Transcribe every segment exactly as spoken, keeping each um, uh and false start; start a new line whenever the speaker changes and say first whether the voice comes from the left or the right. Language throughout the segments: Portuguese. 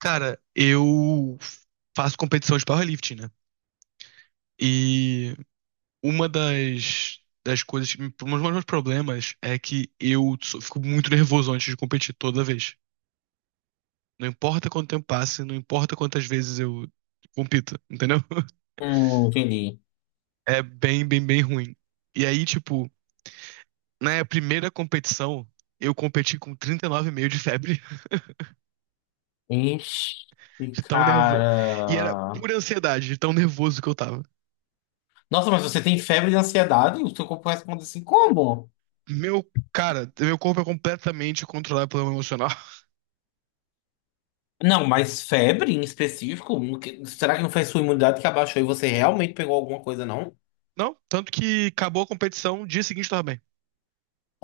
right: Cara, eu faço competição de powerlifting, né? E uma das, das coisas, que me- um dos meus problemas é que eu sou- fico muito nervoso antes de competir toda vez. Não importa quanto tempo passe, não importa quantas vezes eu compito, entendeu?
left: Hum, entendi.
right: É bem, bem, bem ruim. E aí, tipo, na primeira competição, eu competi com trinta e nove vírgula cinco de febre,
left: Ixi,
right: de tão nervoso. E era
left: cara.
right: pura ansiedade, de tão nervoso que eu tava.
left: Nossa, mas você tem febre de ansiedade? O seu corpo responde assim, como?
right: Meu, cara, meu corpo é completamente controlado pelo emocional.
left: Não, mas febre em específico? O que- Será que não foi sua imunidade que abaixou e você realmente pegou alguma coisa, não?
right: Não, tanto que acabou a competição, dia seguinte tava bem.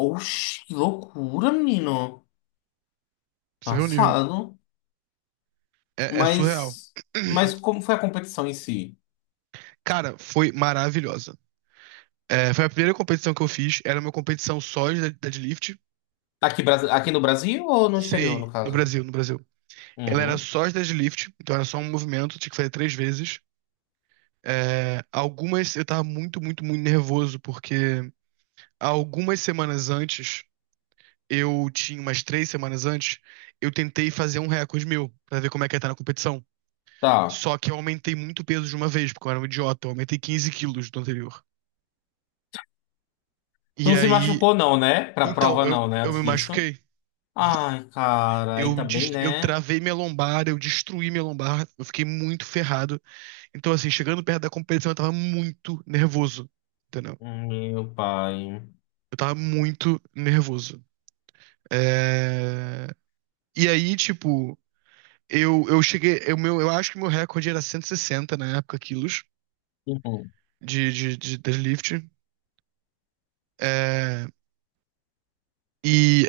left: Oxi, que loucura, menino.
right: Você vê o nível.
left: Passado.
right: É, é surreal.
left: Mas, mas como foi a competição em si?
right: Cara, foi maravilhosa. É, foi a primeira competição que eu fiz. Era uma competição só de dead- deadlift.
left: Aqui, Brasi- aqui no Brasil ou no exterior,
right: Sim,
left: no
right: no
left: caso?
right: Brasil, no Brasil. Ela era
left: Uhum.
right: só de deadlift, então era só um movimento, tinha que fazer três vezes. É, algumas eu tava muito, muito, muito nervoso, porque algumas semanas antes eu tinha umas três semanas antes, eu tentei fazer um recorde meu, pra ver como é que ia estar na competição.
left: Tá.
right: Só que eu aumentei muito o peso de uma vez, porque eu era um idiota, eu aumentei quinze quilos do anterior.
left: Tu
right: E
left: não se
right: aí,
left: machucou, não, né? Pra
right: então,
left: prova,
right: eu,
left: não, né?
right: eu
left: Antes
right: me
left: disso.
right: machuquei.
left: Ai, cara, aí
right: Eu,
left: também,
right: dest- eu
left: né?
right: travei minha lombar, eu destruí minha lombar, eu fiquei muito ferrado. Então, assim, chegando perto da competição, eu tava muito nervoso, entendeu?
left: Meu pai.
right: Eu tava muito nervoso. É... E aí, tipo, eu, eu cheguei, eu, meu, eu acho que meu recorde era cento e sessenta na época, quilos. de, de, de deadlift. É, e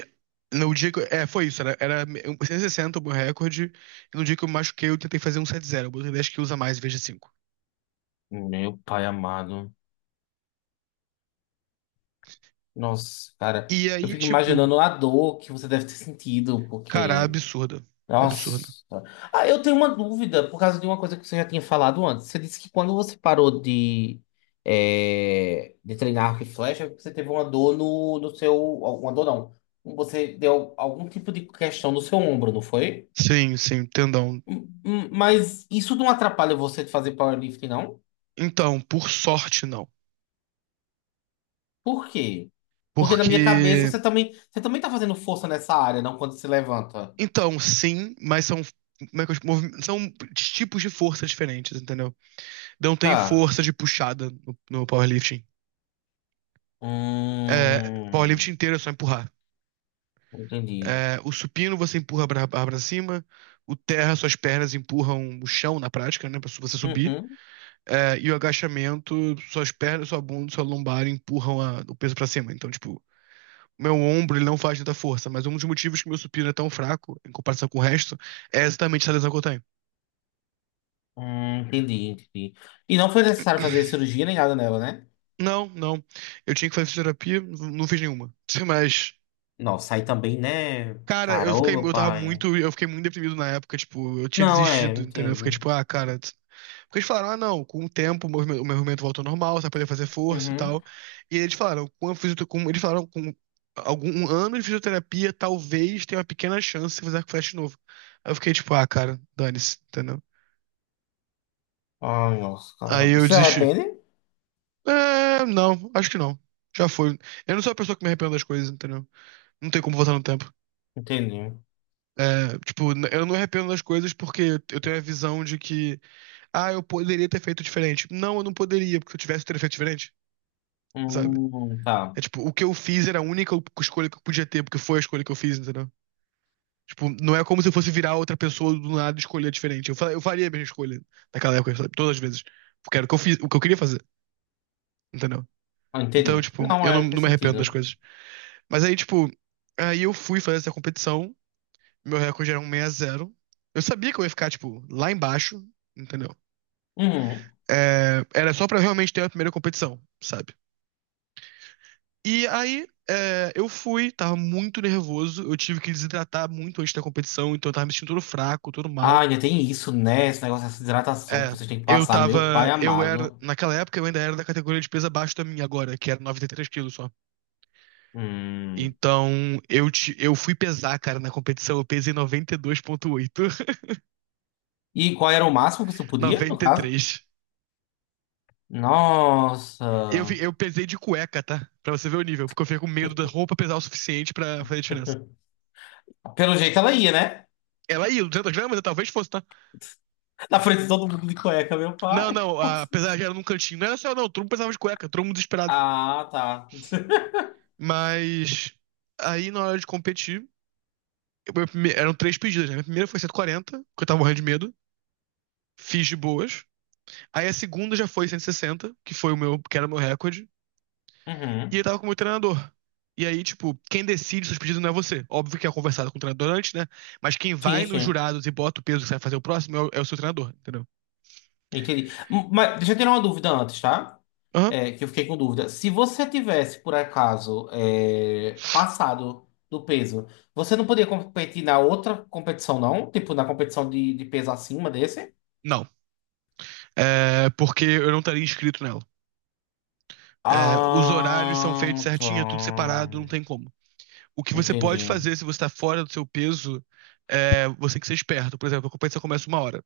right: no dia que. eu- É, foi isso. Era, era cento e sessenta o meu recorde. E no dia que eu me machuquei, eu tentei fazer um cento e setenta. Eu botei dez quilos a mais em vez de cinco.
left: Uhum. Meu pai amado. Nossa, cara,
right: E
left: eu
right: aí,
left: fico
right: tipo,
left: imaginando a dor que você deve ter sentido,
right: cara,
left: porque.
right: absurda.
left: Nossa.
right: Absurda.
left: Ah, eu tenho uma dúvida por causa de uma coisa que você já tinha falado antes. Você disse que quando você parou de, é, de treinar arco e flecha, você teve uma dor no, no seu. Uma dor não. Você deu algum tipo de questão no seu ombro, não foi?
right: Sim, sim, tendão.
left: Hum, hum, Mas isso não atrapalha você de fazer powerlifting, não?
right: Então, por sorte, não.
left: Por quê? Porque na minha cabeça
right: Porque.
left: você também, você também tá fazendo força nessa área, não? Quando se levanta.
right: Então, sim, mas são. Como é que eu, movi- São tipos de força diferentes, entendeu? Não tem
left: Tá.
right: força de puxada no, no powerlifting. É, powerlifting
left: Hum,
right: inteiro é só empurrar.
left: entendi.
right: É, o supino você empurra a barra para cima. O terra, suas pernas empurram o chão na prática, né? Pra su- você subir.
left: Uhum.
right: É, e o agachamento, suas pernas, sua bunda, sua lombar empurram a- o peso pra cima. Então, tipo, o meu ombro ele não faz tanta força, mas um dos motivos que meu supino é tão fraco em comparação com o resto é exatamente essa lesão que eu tenho.
left: Hum, entendi, entendi. E não foi necessário fazer cirurgia nem nada nela, né?
right: Não, não. Eu tinha que fazer fisioterapia, n- não fiz nenhuma. Mas,
left: Nossa, aí também, né?
right: cara, eu
left: Cara, ô
right: fiquei,
left: meu
right: eu tava
left: pai.
right: muito, eu fiquei muito deprimido na época, tipo, eu tinha
left: Não, é,
right: desistido, entendeu? Eu fiquei
left: entendo.
right: tipo, ah, cara. Porque eles falaram, ah, não, com o tempo o meu o meu movimento voltou ao normal, você vai poder fazer força e
left: Uhum.
right: tal. E eles falaram, com a fisio- com- eles falaram, com algum um ano de fisioterapia, talvez tenha uma pequena chance de fazer arco e flecha de novo. Aí eu fiquei tipo, ah, cara, dane-se, entendeu?
left: Ai, nossa, cara.
right: Aí eu
left: Você se
right: desisti.
left: arrepende?
right: É, não, acho que não. Já foi. Eu não sou a pessoa que me arrependo das coisas, entendeu? Não tem como voltar no tempo.
left: Entendi.
right: É, tipo, n- eu não me arrependo das coisas porque eu tenho a visão de que, ah, eu poderia ter feito diferente. Não, eu não poderia, porque se eu tivesse, eu teria feito diferente, sabe?
left: Hum, tá.
right: É tipo, o que eu fiz era a única escolha que eu podia ter, porque foi a escolha que eu fiz, entendeu? Tipo, não é como se eu fosse virar outra pessoa do nada e escolher diferente. Eu, fa- eu faria a mesma escolha naquela época, sabe? Todas as vezes. Porque era o que eu fiz, o que eu queria fazer, entendeu?
left: Ah,
right: Então,
left: entendi.
right: tipo,
left: Não,
right: eu não,
left: é,
right: não
left: faz
right: me arrependo das
left: sentido.
right: coisas. Mas aí, tipo, aí eu fui fazer essa competição, meu recorde era um seis a zero. Eu sabia que eu ia ficar, tipo, lá embaixo, entendeu?
left: Uhum.
right: É, era só pra realmente ter a primeira competição, sabe? E aí, é, eu fui, tava muito nervoso, eu tive que desidratar muito antes da competição, então eu tava me sentindo todo fraco, todo
left: Ah,
right: mal.
left: ainda tem isso, né? Esse negócio dessa hidratação que
right: É,
left: vocês têm que
right: eu
left: passar, meu
right: tava,
left: pai
right: eu era,
left: amado.
right: naquela época eu ainda era da categoria de peso abaixo da minha agora, que era noventa e três quilos só.
left: Hum.
right: Então, eu, te, eu fui pesar, cara, na competição, eu pesei noventa e dois vírgula oito,
left: E qual era o máximo que tu podia, no caso?
right: noventa e três. Eu, vi-
left: Nossa.
right: eu pesei de cueca, tá? Pra você ver o nível, porque eu fiquei com medo da roupa pesar o suficiente pra fazer diferença.
left: Pelo jeito ela ia, né?
right: Ela ia, duzentos gramas, eu talvez fosse, tá?
left: Na frente de todo mundo de cueca, meu
right: Não,
left: pai.
right: não, a-
left: Nossa.
right: apesar de era num cantinho. Não era só, não, todo mundo precisava de cueca, todo mundo desesperado.
left: Ah, tá.
right: Mas aí na hora de competir, eu- meu prime- eram três pedidas, né? Minha primeira foi cento e quarenta, porque eu tava morrendo de medo, fiz de boas. Aí a segunda já foi cento e sessenta, que foi o meu, que era o meu recorde, e eu
left: Uhum.
right: tava com o meu treinador. E aí, tipo, quem decide seus pedidos não é você. Óbvio que é conversado com o treinador antes, né? Mas quem
left: Sim,
right: vai nos
left: sim.
right: jurados e bota o peso que você vai fazer o próximo é o, é o seu treinador, entendeu?
left: Entendi. M- Mas deixa eu tirar uma dúvida antes, tá?
right: Aham.
left: É, que eu fiquei com dúvida. Se você tivesse, por acaso, é, passado do peso, você não poderia competir na outra competição, não? Tipo, na competição de, de peso acima desse?
right: Não. É porque eu não estaria inscrito nela. É, os horários são
left: Ah,
right: feitos
left: tá.
right: certinho, é tudo separado, não tem como. O que você
left: Entendi.
right: pode fazer se você está fora do seu peso, é, você tem que ser esperto. Por exemplo, a competição começa uma hora,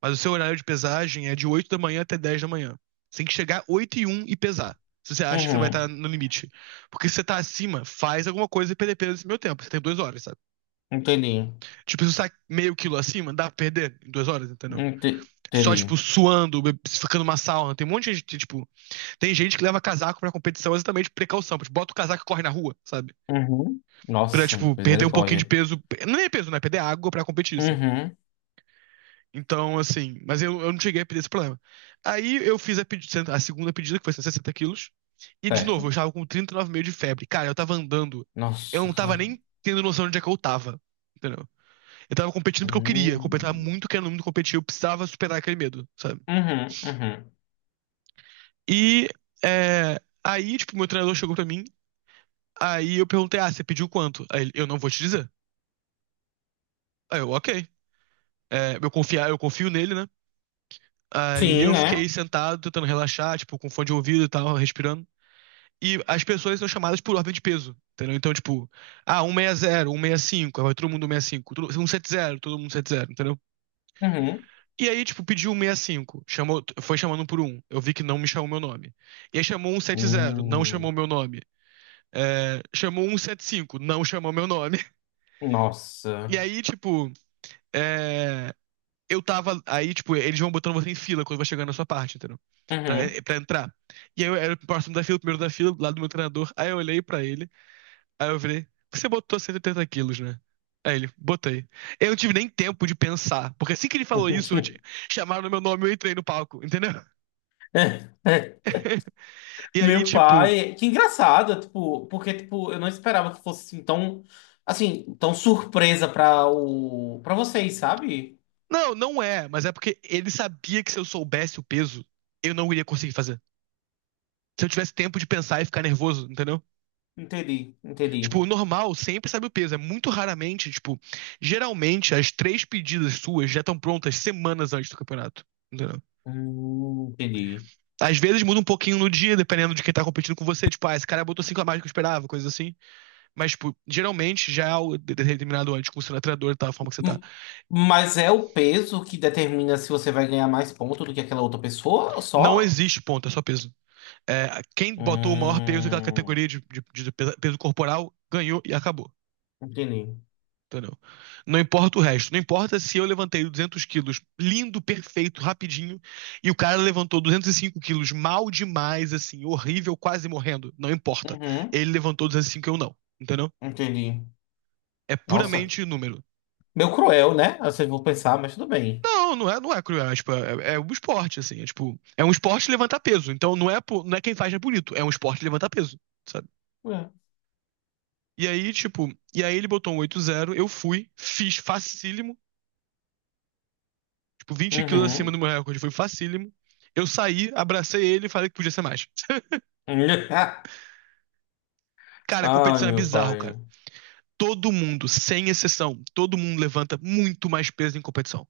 right: mas o seu horário de pesagem é de oito da manhã até dez da manhã. Você tem que chegar oito e um e pesar, se você acha que você vai estar
left: Uhum.
right: no limite. Porque se você está acima, faz alguma coisa e perder peso nesse meio tempo. Você tem duas horas, sabe?
left: Entendi.
right: Tipo, se você está meio quilo acima, dá pra perder em duas horas, entendeu?
left: Ente-
right: Só, tipo,
left: Entendi.
right: suando, ficando uma sauna. Tem um monte de gente, tipo, tem gente que leva casaco pra competição exatamente por precaução. Tipo, bota o casaco e corre na rua, sabe?
left: Uhum.
right: Pra,
left: Nossa,
right: tipo, perder um pouquinho de
left: misericórdia.
right: peso. Não é peso, né? Perder água pra competir, sabe?
left: Uhum.
right: Então, assim. Mas eu, eu não cheguei a pedir esse problema. Aí eu fiz a, pedi- a segunda pedida, que foi sessenta quilos. E, de novo, eu
left: Certo.
right: estava com trinta e nove vírgula cinco de febre. Cara, eu tava andando. Eu
left: Nossa,
right: não tava
left: cara.
right: nem tendo noção de onde é que eu tava. Entendeu? Eu tava competindo porque eu queria. Eu tava
left: Hum.
right: muito querendo muito competir. Eu precisava superar aquele medo, sabe?
left: Uhum, uhum.
right: E. É... Aí, tipo, meu treinador chegou pra mim. Aí eu perguntei, ah, você pediu quanto? Aí ele, eu não vou te dizer. Aí eu, ok. É, eu confiar, eu confio nele, né? Aí
left: Sim,
right: eu
left: né?
right: fiquei sentado, tentando relaxar, tipo, com fone de ouvido e tal, respirando. E as pessoas são chamadas por ordem de peso, entendeu? Então, tipo, ah, cento e sessenta, cento e sessenta e cinco, aí vai todo mundo cento e sessenta e cinco, todo- cento e setenta, todo mundo cento e setenta, entendeu?
left: Uhum.
right: E aí, tipo, pediu cento e sessenta e cinco, chamou, foi chamando um por um, eu vi que não me chamou meu nome. E aí chamou cento e setenta, não chamou
left: Hum.
right: meu nome. É, chamou cento e setenta e cinco, não chamou meu nome. E
left: Nossa.
right: aí, tipo, é, eu tava. Aí, tipo, eles vão botando você em fila quando vai chegando na sua parte, entendeu? Pra,
left: Uhum.
right: eh, pra entrar. E aí eu era o próximo da fila, o primeiro da fila, lá do meu treinador. Aí eu olhei pra ele, aí eu falei, você botou cento e oitenta quilos, né? Aí ele, botei. Eu não tive nem tempo de pensar, porque assim que ele falou isso, eu te... chamaram meu nome e eu entrei no palco, entendeu? E aí,
left: Meu
right: tipo,
left: pai, que engraçado, tipo, porque tipo, eu não esperava que fosse assim, tão assim, tão surpresa para o para vocês, sabe?
right: não, não é, mas é porque ele sabia que se eu soubesse o peso, eu não iria conseguir fazer. Se eu tivesse tempo de pensar e ficar nervoso, entendeu?
left: Entendi, entendi.
right: Tipo, o normal sempre sabe o peso. É muito raramente, tipo, geralmente as três pedidas suas já estão prontas semanas antes do campeonato. Entendeu?
left: Hum, entendi.
right: Às vezes muda um pouquinho no dia, dependendo de quem tá competindo com você. Tipo, ah, esse cara botou cinco a mais do que eu esperava, coisa assim. Mas, tipo, geralmente já é algo determinado antes, com o seu treinador e tal, a forma que você tá.
left: Hum, Mas é o peso que determina se você vai ganhar mais ponto do que aquela outra pessoa,
right: Não
left: só?
right: existe ponto, é só peso. É, quem botou o maior peso naquela
left: Hum,
right: categoria de, de- de peso corporal ganhou e acabou.
left: entendi.
right: Entendeu? Não importa o resto. Não importa se eu levantei duzentos quilos lindo, perfeito, rapidinho, e o cara levantou duzentos e cinco quilos mal demais, assim, horrível, quase morrendo. Não importa.
left: Uhum,
right: Ele levantou duzentos e cinco e cinco e eu não. Entendeu?
left: entendi.
right: É
left: Nossa.
right: puramente número.
left: Meio cruel, né? Vocês vão pensar, mas tudo bem.
right: Não, não é, não é cruel. É, tipo, é, é um esporte, assim. É, tipo, é um esporte levantar peso. Então não é, po- não é quem faz é bonito. É um esporte levantar peso, sabe?
left: É.
right: E aí, tipo, e aí ele botou um oito zero, eu fui, fiz facílimo. Tipo, vinte quilos acima do
left: Uhum.
right: meu recorde. Foi facílimo. Eu saí, abracei ele e falei que podia ser mais. Cara, a
left: Ai,
right: competição é
left: meu
right: bizarro, cara.
left: pai.
right: Todo mundo, sem exceção, todo mundo levanta muito mais peso em competição.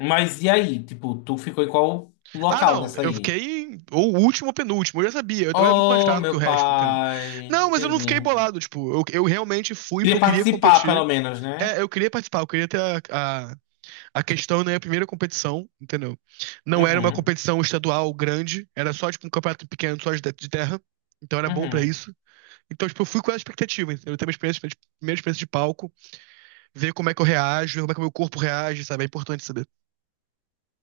left: Mas e aí? Tipo, tu ficou em qual
right: Ah,
left: local
right: não,
left: nessa
right: eu
left: aí?
right: fiquei em- ou último ou penúltimo, eu já sabia, eu era muito mais
left: Oh,
right: fraco que o
left: meu
right: resto, entendeu?
left: pai.
right: Não, mas eu não
left: Entendi.
right: fiquei bolado, tipo, eu, eu realmente fui porque
left: Queria
right: eu queria
left: participar, pelo
right: competir.
left: menos, né?
right: É, eu queria participar, eu queria ter a, a, a questão né minha primeira competição, entendeu? Não era uma
left: Uhum.
right: competição estadual grande, era só tipo um campeonato pequeno, só de, de terra, então era bom pra
left: Uhum.
right: isso. Então, tipo, eu fui com essa expectativa, entendeu? Eu tenho uma experiência, tipo, primeira experiência de palco, ver como é que eu reajo, ver como é que o meu corpo reage, sabe? É importante saber.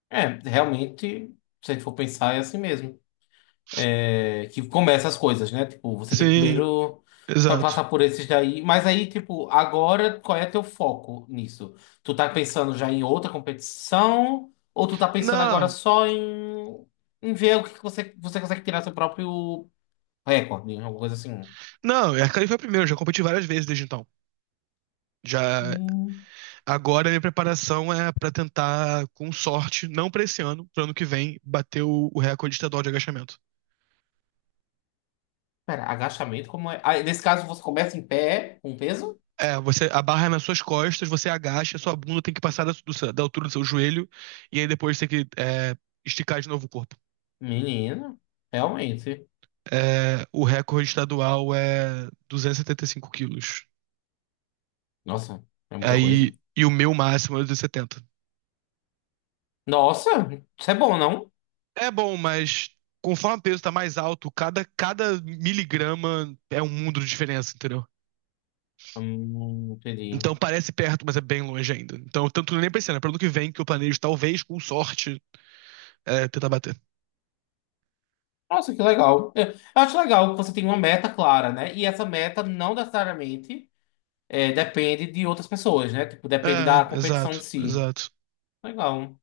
left: É, realmente, se a gente for pensar, é assim mesmo. É, que começa as coisas, né? Tipo, você tem que
right: Sim,
left: primeiro pa-
right: exato.
left: passar por esses daí. Mas aí, tipo, agora qual é teu foco nisso? Tu tá pensando já em outra competição? Ou tu tá pensando agora
right: Não,
left: só em, em ver o que que você, você consegue tirar seu próprio recorde, né? Alguma coisa assim?
right: não, a Cali foi a primeira, eu já competi várias vezes desde então. Já
left: Hum,
right: agora a minha preparação é pra tentar, com sorte, não pra esse ano, pro ano que vem, bater o, o recorde estadual de agachamento.
left: pera, agachamento como é? Ah, nesse caso, você começa em pé com peso?
right: É, você a barra é nas suas costas, você agacha, sua bunda tem que passar da, do- da altura do seu joelho, e aí depois tem que é, esticar de novo o corpo.
left: Menino, realmente.
right: É, o recorde estadual é duzentos e setenta e cinco quilos.
left: Nossa, é muita coisa.
right: Aí, e o meu máximo é duzentos e setenta.
left: Nossa, isso é bom, não?
right: É bom, mas conforme o peso tá mais alto, cada, cada miligrama é um mundo de diferença, entendeu?
left: Hum, entendi.
right: Então parece perto, mas é bem longe ainda. Então, tanto nem pensando, é para ano que vem que eu planejo, talvez, com sorte, é, tentar bater.
left: Nossa, que legal. É, eu acho legal que você tem uma meta clara, né? E essa meta não necessariamente é, depende de outras pessoas, né? Tipo, depende
right: É,
left: da competição em
right: exato,
left: si.
right: exato.
left: Legal.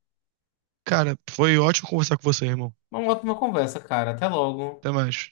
right: Cara, foi ótimo conversar com você, irmão.
left: Uma ótima conversa, cara. Até logo.
right: Até mais.